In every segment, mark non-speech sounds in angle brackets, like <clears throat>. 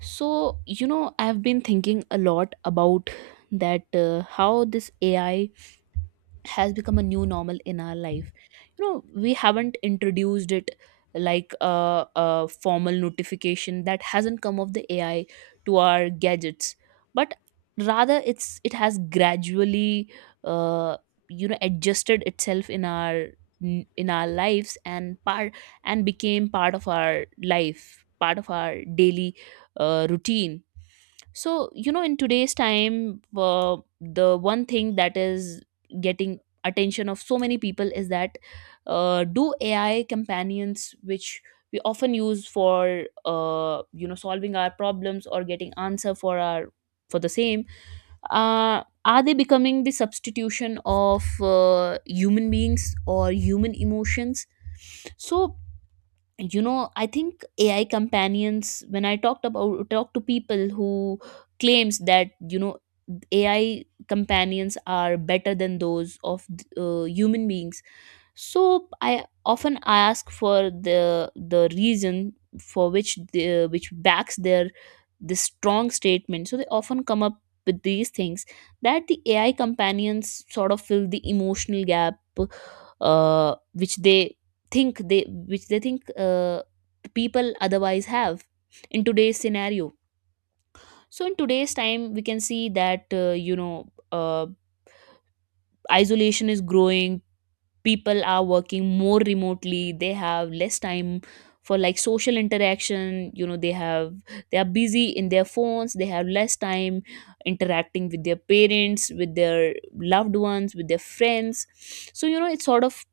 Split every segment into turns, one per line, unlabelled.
So, I've been thinking a lot about that how this AI has become a new normal in our life. We haven't introduced it like a formal notification — that hasn't come of the AI to our gadgets, but rather it has gradually uh, adjusted itself in our lives, and became part of our life, part of our daily routine. So, in today's time, the one thing that is getting attention of so many people is that, do AI companions, which we often use for solving our problems or getting answer for the same, are they becoming the substitution of human beings or human emotions? So, I think ai companions — when I talk to people who claims that, AI companions are better than those of human beings, so I often ask for the reason for which the which backs their this strong statement. So they often come up with these things, that the AI companions sort of fill the emotional gap, which they think, people otherwise have in today's scenario. So in today's time we can see that, isolation is growing. People are working more remotely, they have less time for, like, social interaction. They are busy in their phones, they have less time interacting with their parents, with their loved ones, with their friends. So, it sort of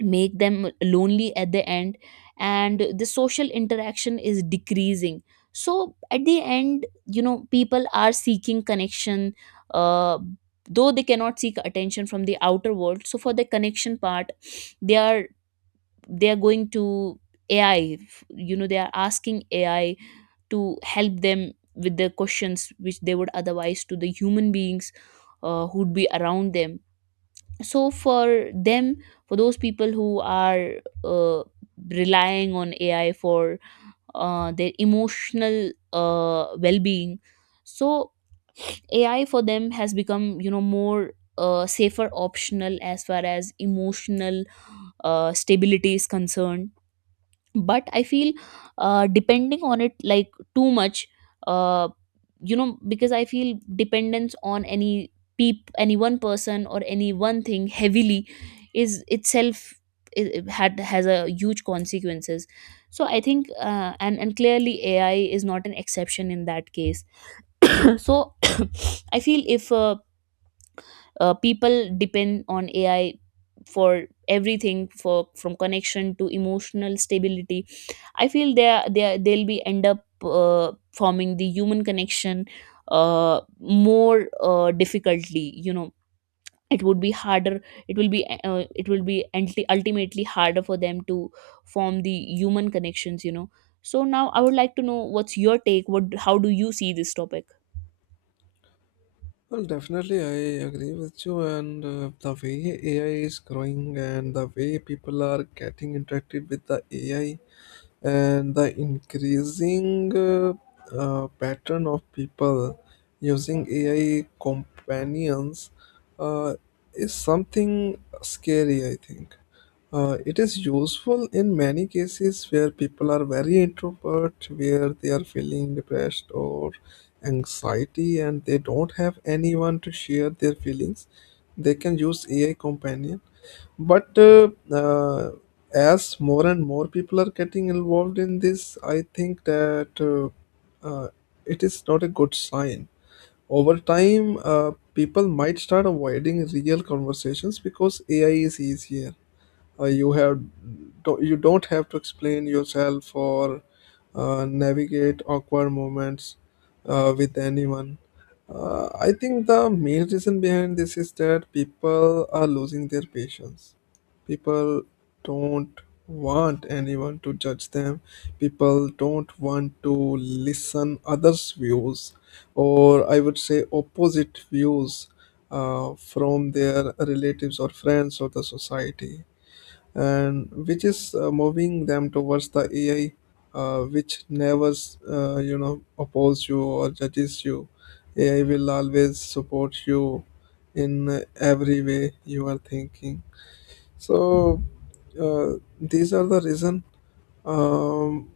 make them lonely at the end, and the social interaction is decreasing. So at the end, people are seeking connection. uh, though they cannot seek attention from the outer world, so for the connection part, they are, going to AI. They are asking AI to help them with the questions which they would otherwise to the human beings who'd be around them. So for those people who are uh, relying on AI for their emotional well-being — so AI for them has become, more safer optional as far as emotional stability is concerned. But I feel depending on it, like, too much, uh, because I feel dependence on any — peep any one person or any one thing heavily is itself, it had has a huge consequences. So I think, and clearly AI is not an exception in that case. <clears throat> So <coughs> I feel if people depend on AI for everything, for from connection to emotional stability, I feel they'll be end up uh, forming the human connection uh, more difficultly. It would be harder, it will be ultimately harder for them to form the human connections. So now I would like to know, what's your take, what how do you see this topic?
Well, definitely, I agree with you. And the way AI is growing and the way people are getting interacted with the AI, and the increasing pattern of people using AI companions uh, is something scary, I think. It is useful in many cases where people are very introvert, where they are feeling depressed or anxiety, and they don't have anyone to share their feelings. They can use AI companion, but as more and more people are getting involved in this, I think that uh, it is not a good sign. Over time, people might start avoiding real conversations because AI is easier. You have don't, you don't have to explain yourself or navigate awkward moments with anyone. I think the main reason behind this is that people are losing their patience. People don't want anyone to judge them. People don't want to listen others views, or I would say opposite views, from their relatives or friends or the society, and which is moving them towards the AI, which never you know oppose you or judges you. AI will always support you in every way you are thinking. So uh, these are the reason. Um,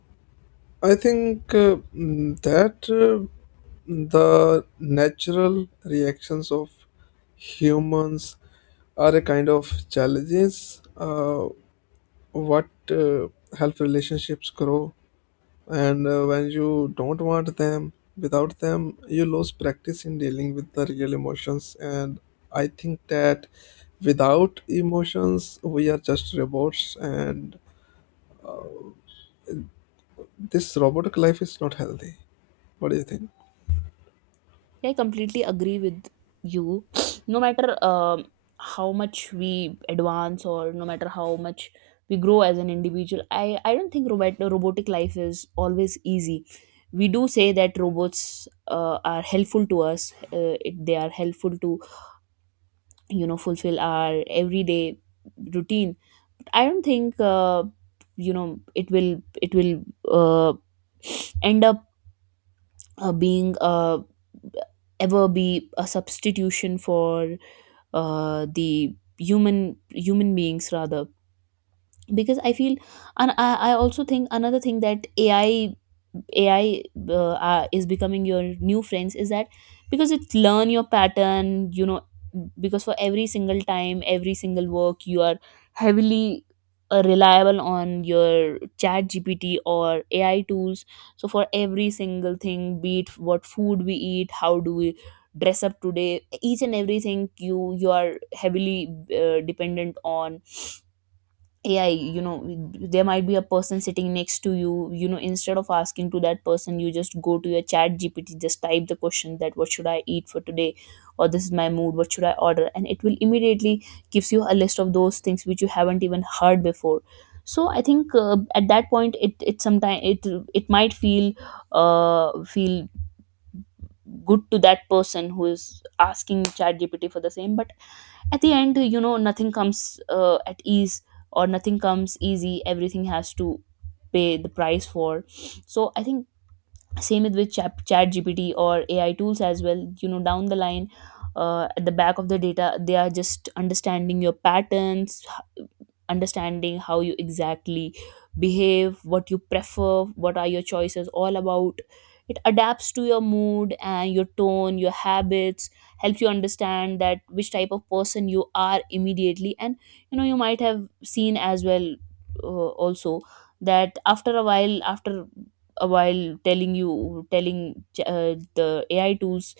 I think that the natural reactions of humans are a kind of challenges what help relationships grow, and when you don't want them, without them you lose practice in dealing with the real emotions. And I think that without emotions we are just robots, and this robotic life is not healthy. What do you think?
Yeah, I completely agree with you. <sniffs> No matter, how much we advance, or no matter how much we grow as an individual, I don't think robotic life is always easy. We do say that robots are helpful to us. They are helpful to, fulfill our everyday routine. I don't think, it will uh, end up being ever be a substitution for the human beings, rather. Because I feel — and I also think another thing, that ai is becoming your new friends, is that because it's learn your pattern. Because for every single time, every single work, you are heavily reliable on your ChatGPT or AI tools. So for every single thing, be it what food we eat, how do we dress up today, each and everything, you are heavily dependent on AI. There might be a person sitting next to you, you know instead of asking to that person, you just go to your ChatGPT, just type the question, that, what should I eat for today, or this is my mood, what should I order, and it will immediately gives you a list of those things which you haven't even heard before. So I think, at that point, it sometimes it it might feel good to that person who is asking ChatGPT for the same. But at the end, nothing comes at ease, or nothing comes easy, everything has to pay the price for. So I think same with chat gpt or ai tools as well. Down the line, at the back of the data, they are just understanding your patterns, understanding how you exactly behave, what you prefer, what are your choices all about. It adapts to your mood and your tone, your habits, helps you understand that which type of person you are immediately. And, you might have seen as well, also, that after a while telling the AI tools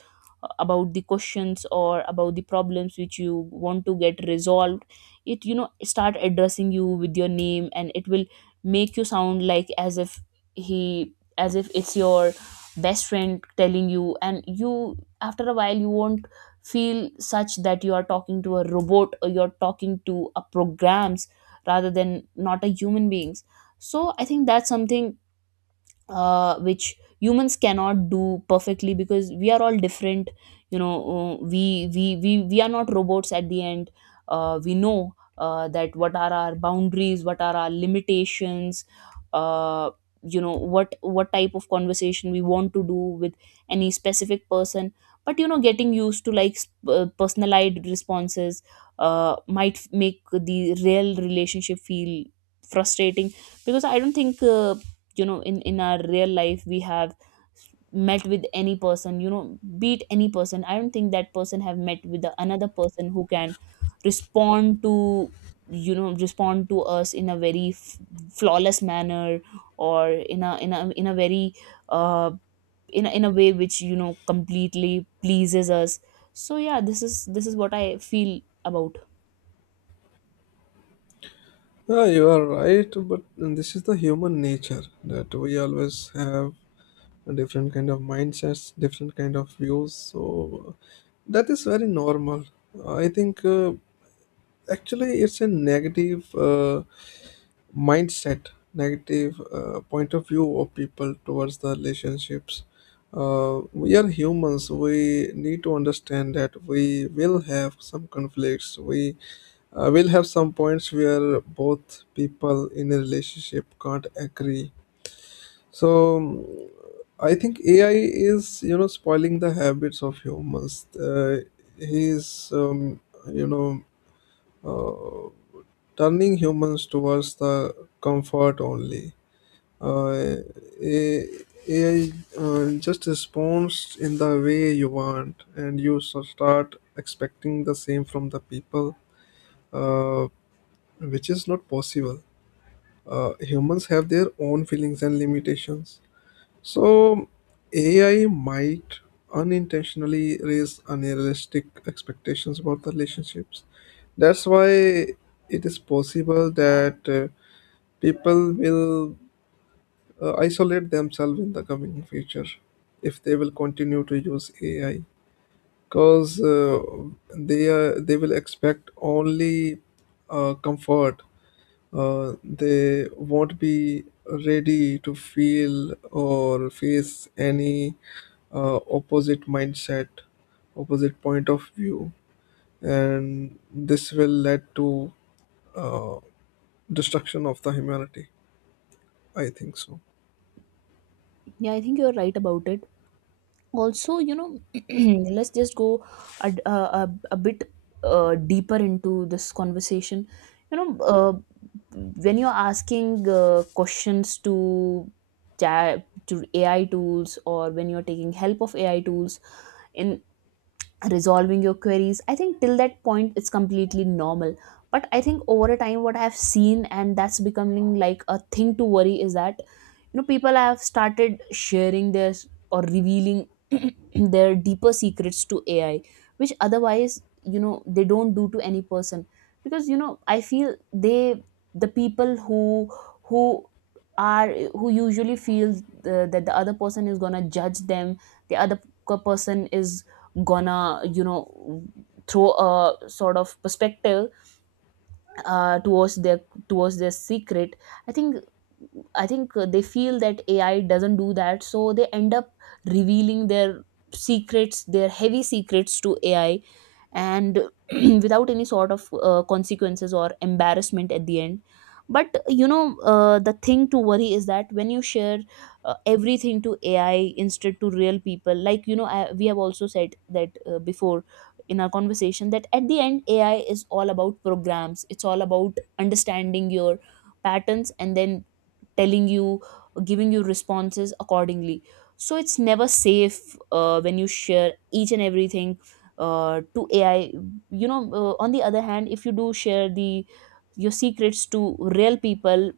about the questions or about the problems which you want to get resolved, it, start addressing you with your name, and it will make you sound like as if — he as if it's your best friend telling you and you after a while you won't feel such that you are talking to a robot, or you're talking to a programs, rather than not a human beings. So I think that's something, which humans cannot do perfectly, because we are all different. We are not robots at the end. We know that what are our boundaries, what are our limitations, uh, what type of conversation we want to do with any specific person. But, getting used to, like, personalized responses might make the real relationship feel frustrating. Because I don't think, in our real life we have met with any person, beat any person. I don't think that person have met with another person who can respond to respond to us in a very flawless manner, or in a very, uh in a way which, completely pleases us. So yeah, this is what I feel about.
Yeah, you are right, but this is the human nature that we always have a different kind of mindsets, different kind of views. So that is very normal. I think actually, it's a negative mindset, negative point of view of people towards the relationships. We are humans. We need to understand that we will have some conflicts. We will have some points where both people in a relationship can't agree. So mm, I think AI is you know spoiling the habits of humans. He's you know. Uh, Turning humans towards the comfort only. Uh, A- AI just responds in the way you want, and you start expecting the same from the people, uh, which is not possible. Humans have their own feelings and limitations. So, AI might unintentionally raise unrealistic expectations about the relationships. That's why it is possible that. People will isolate themselves in the coming future if they will continue to use AI, because they will expect only comfort. They won't be ready to feel or face any opposite mindset, opposite point of view, and this will lead to uh, destruction of the humanity. I think so.
Yeah, I think you're right about it. Also, <clears throat> let's just go a bit deeper into this conversation. you know uh, when you're asking questions to, chat to AI tools, or when you're taking help of AI tools in resolving your queries, I think till that point it's completely normal. But I think over a time, what I've seen, and that's becoming like a thing to worry, is that, people have started sharing or revealing <clears throat> their deeper secrets to AI, which otherwise, they don't do to any person. Because, I feel, the people who are who usually feel, that the other person is gonna judge them, the other person is gonna, throw a sort of perspective uh, towards their towards their secret. I think i think they feel that AI doesn't do that, so they end up revealing their secrets, their heavy secrets to AI, and <clears throat> without any sort of consequences or embarrassment at the end. But, the thing to worry is that, when you share everything to ai instead to real people. Like, we have also said that, before in our conversation, that at the end AI is all about programs, it's all about understanding your patterns and then telling you, giving you responses accordingly. So it's never safe when you share each and everything to AI. On the other hand, if you do share the your secrets to real people,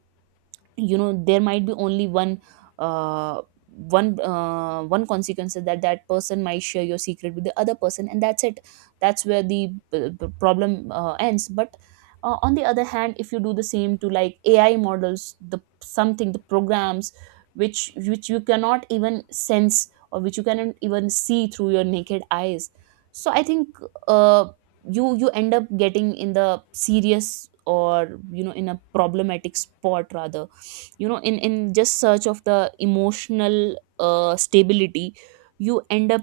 there might be only uh, one consequence, is that that person might share your secret with the other person, and that's it. That's where the problem ends. But, on the other hand, if you do the same to, like, AI models, the something, the programs, which you cannot even sense, or which you cannot even see through your naked eyes. So I think, uh, you end up getting in the serious, or, in a problematic spot, rather. In just search of the emotional stability, you end up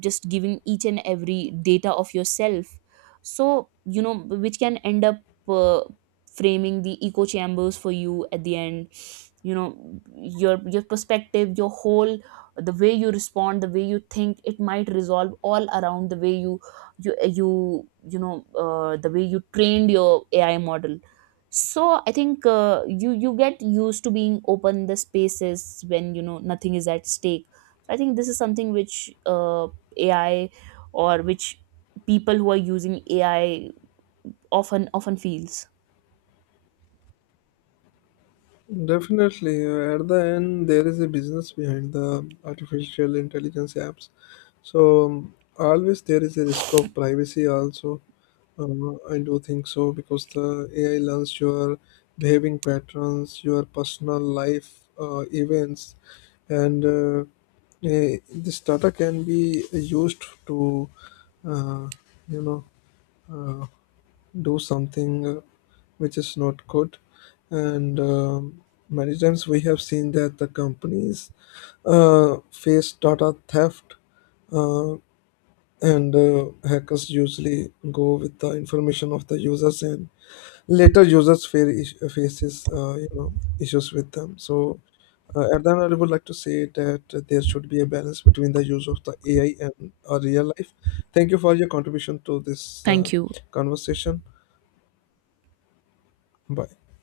just giving each and every data of yourself. So, which can end up uh, framing the echo chambers for you at the end. you know your perspective, your whole, the way you respond, the way you think, it might resolve all around the way, you you you know the way you trained your AI model. So I think, you get used to being open the spaces when you know nothing is at stake. So I think this is something which, AI, or which people who are using AI often feels.
Definitely, at the end, there is a business behind the artificial intelligence apps. So always there is a risk of privacy also. I do think so because the AI learns your behaving patterns, your personal life events, and this data can be used to, uh, you know, uh, do something which is not good. And many times we have seen that the companies face data theft, uh, and hackers usually go with the information of the users, and later users faces you know issues with them. So. At that, I would like to say that there should be a balance between the use of the AI and our real life. Thank you for your contribution to this
Thank you.
conversation. Bye.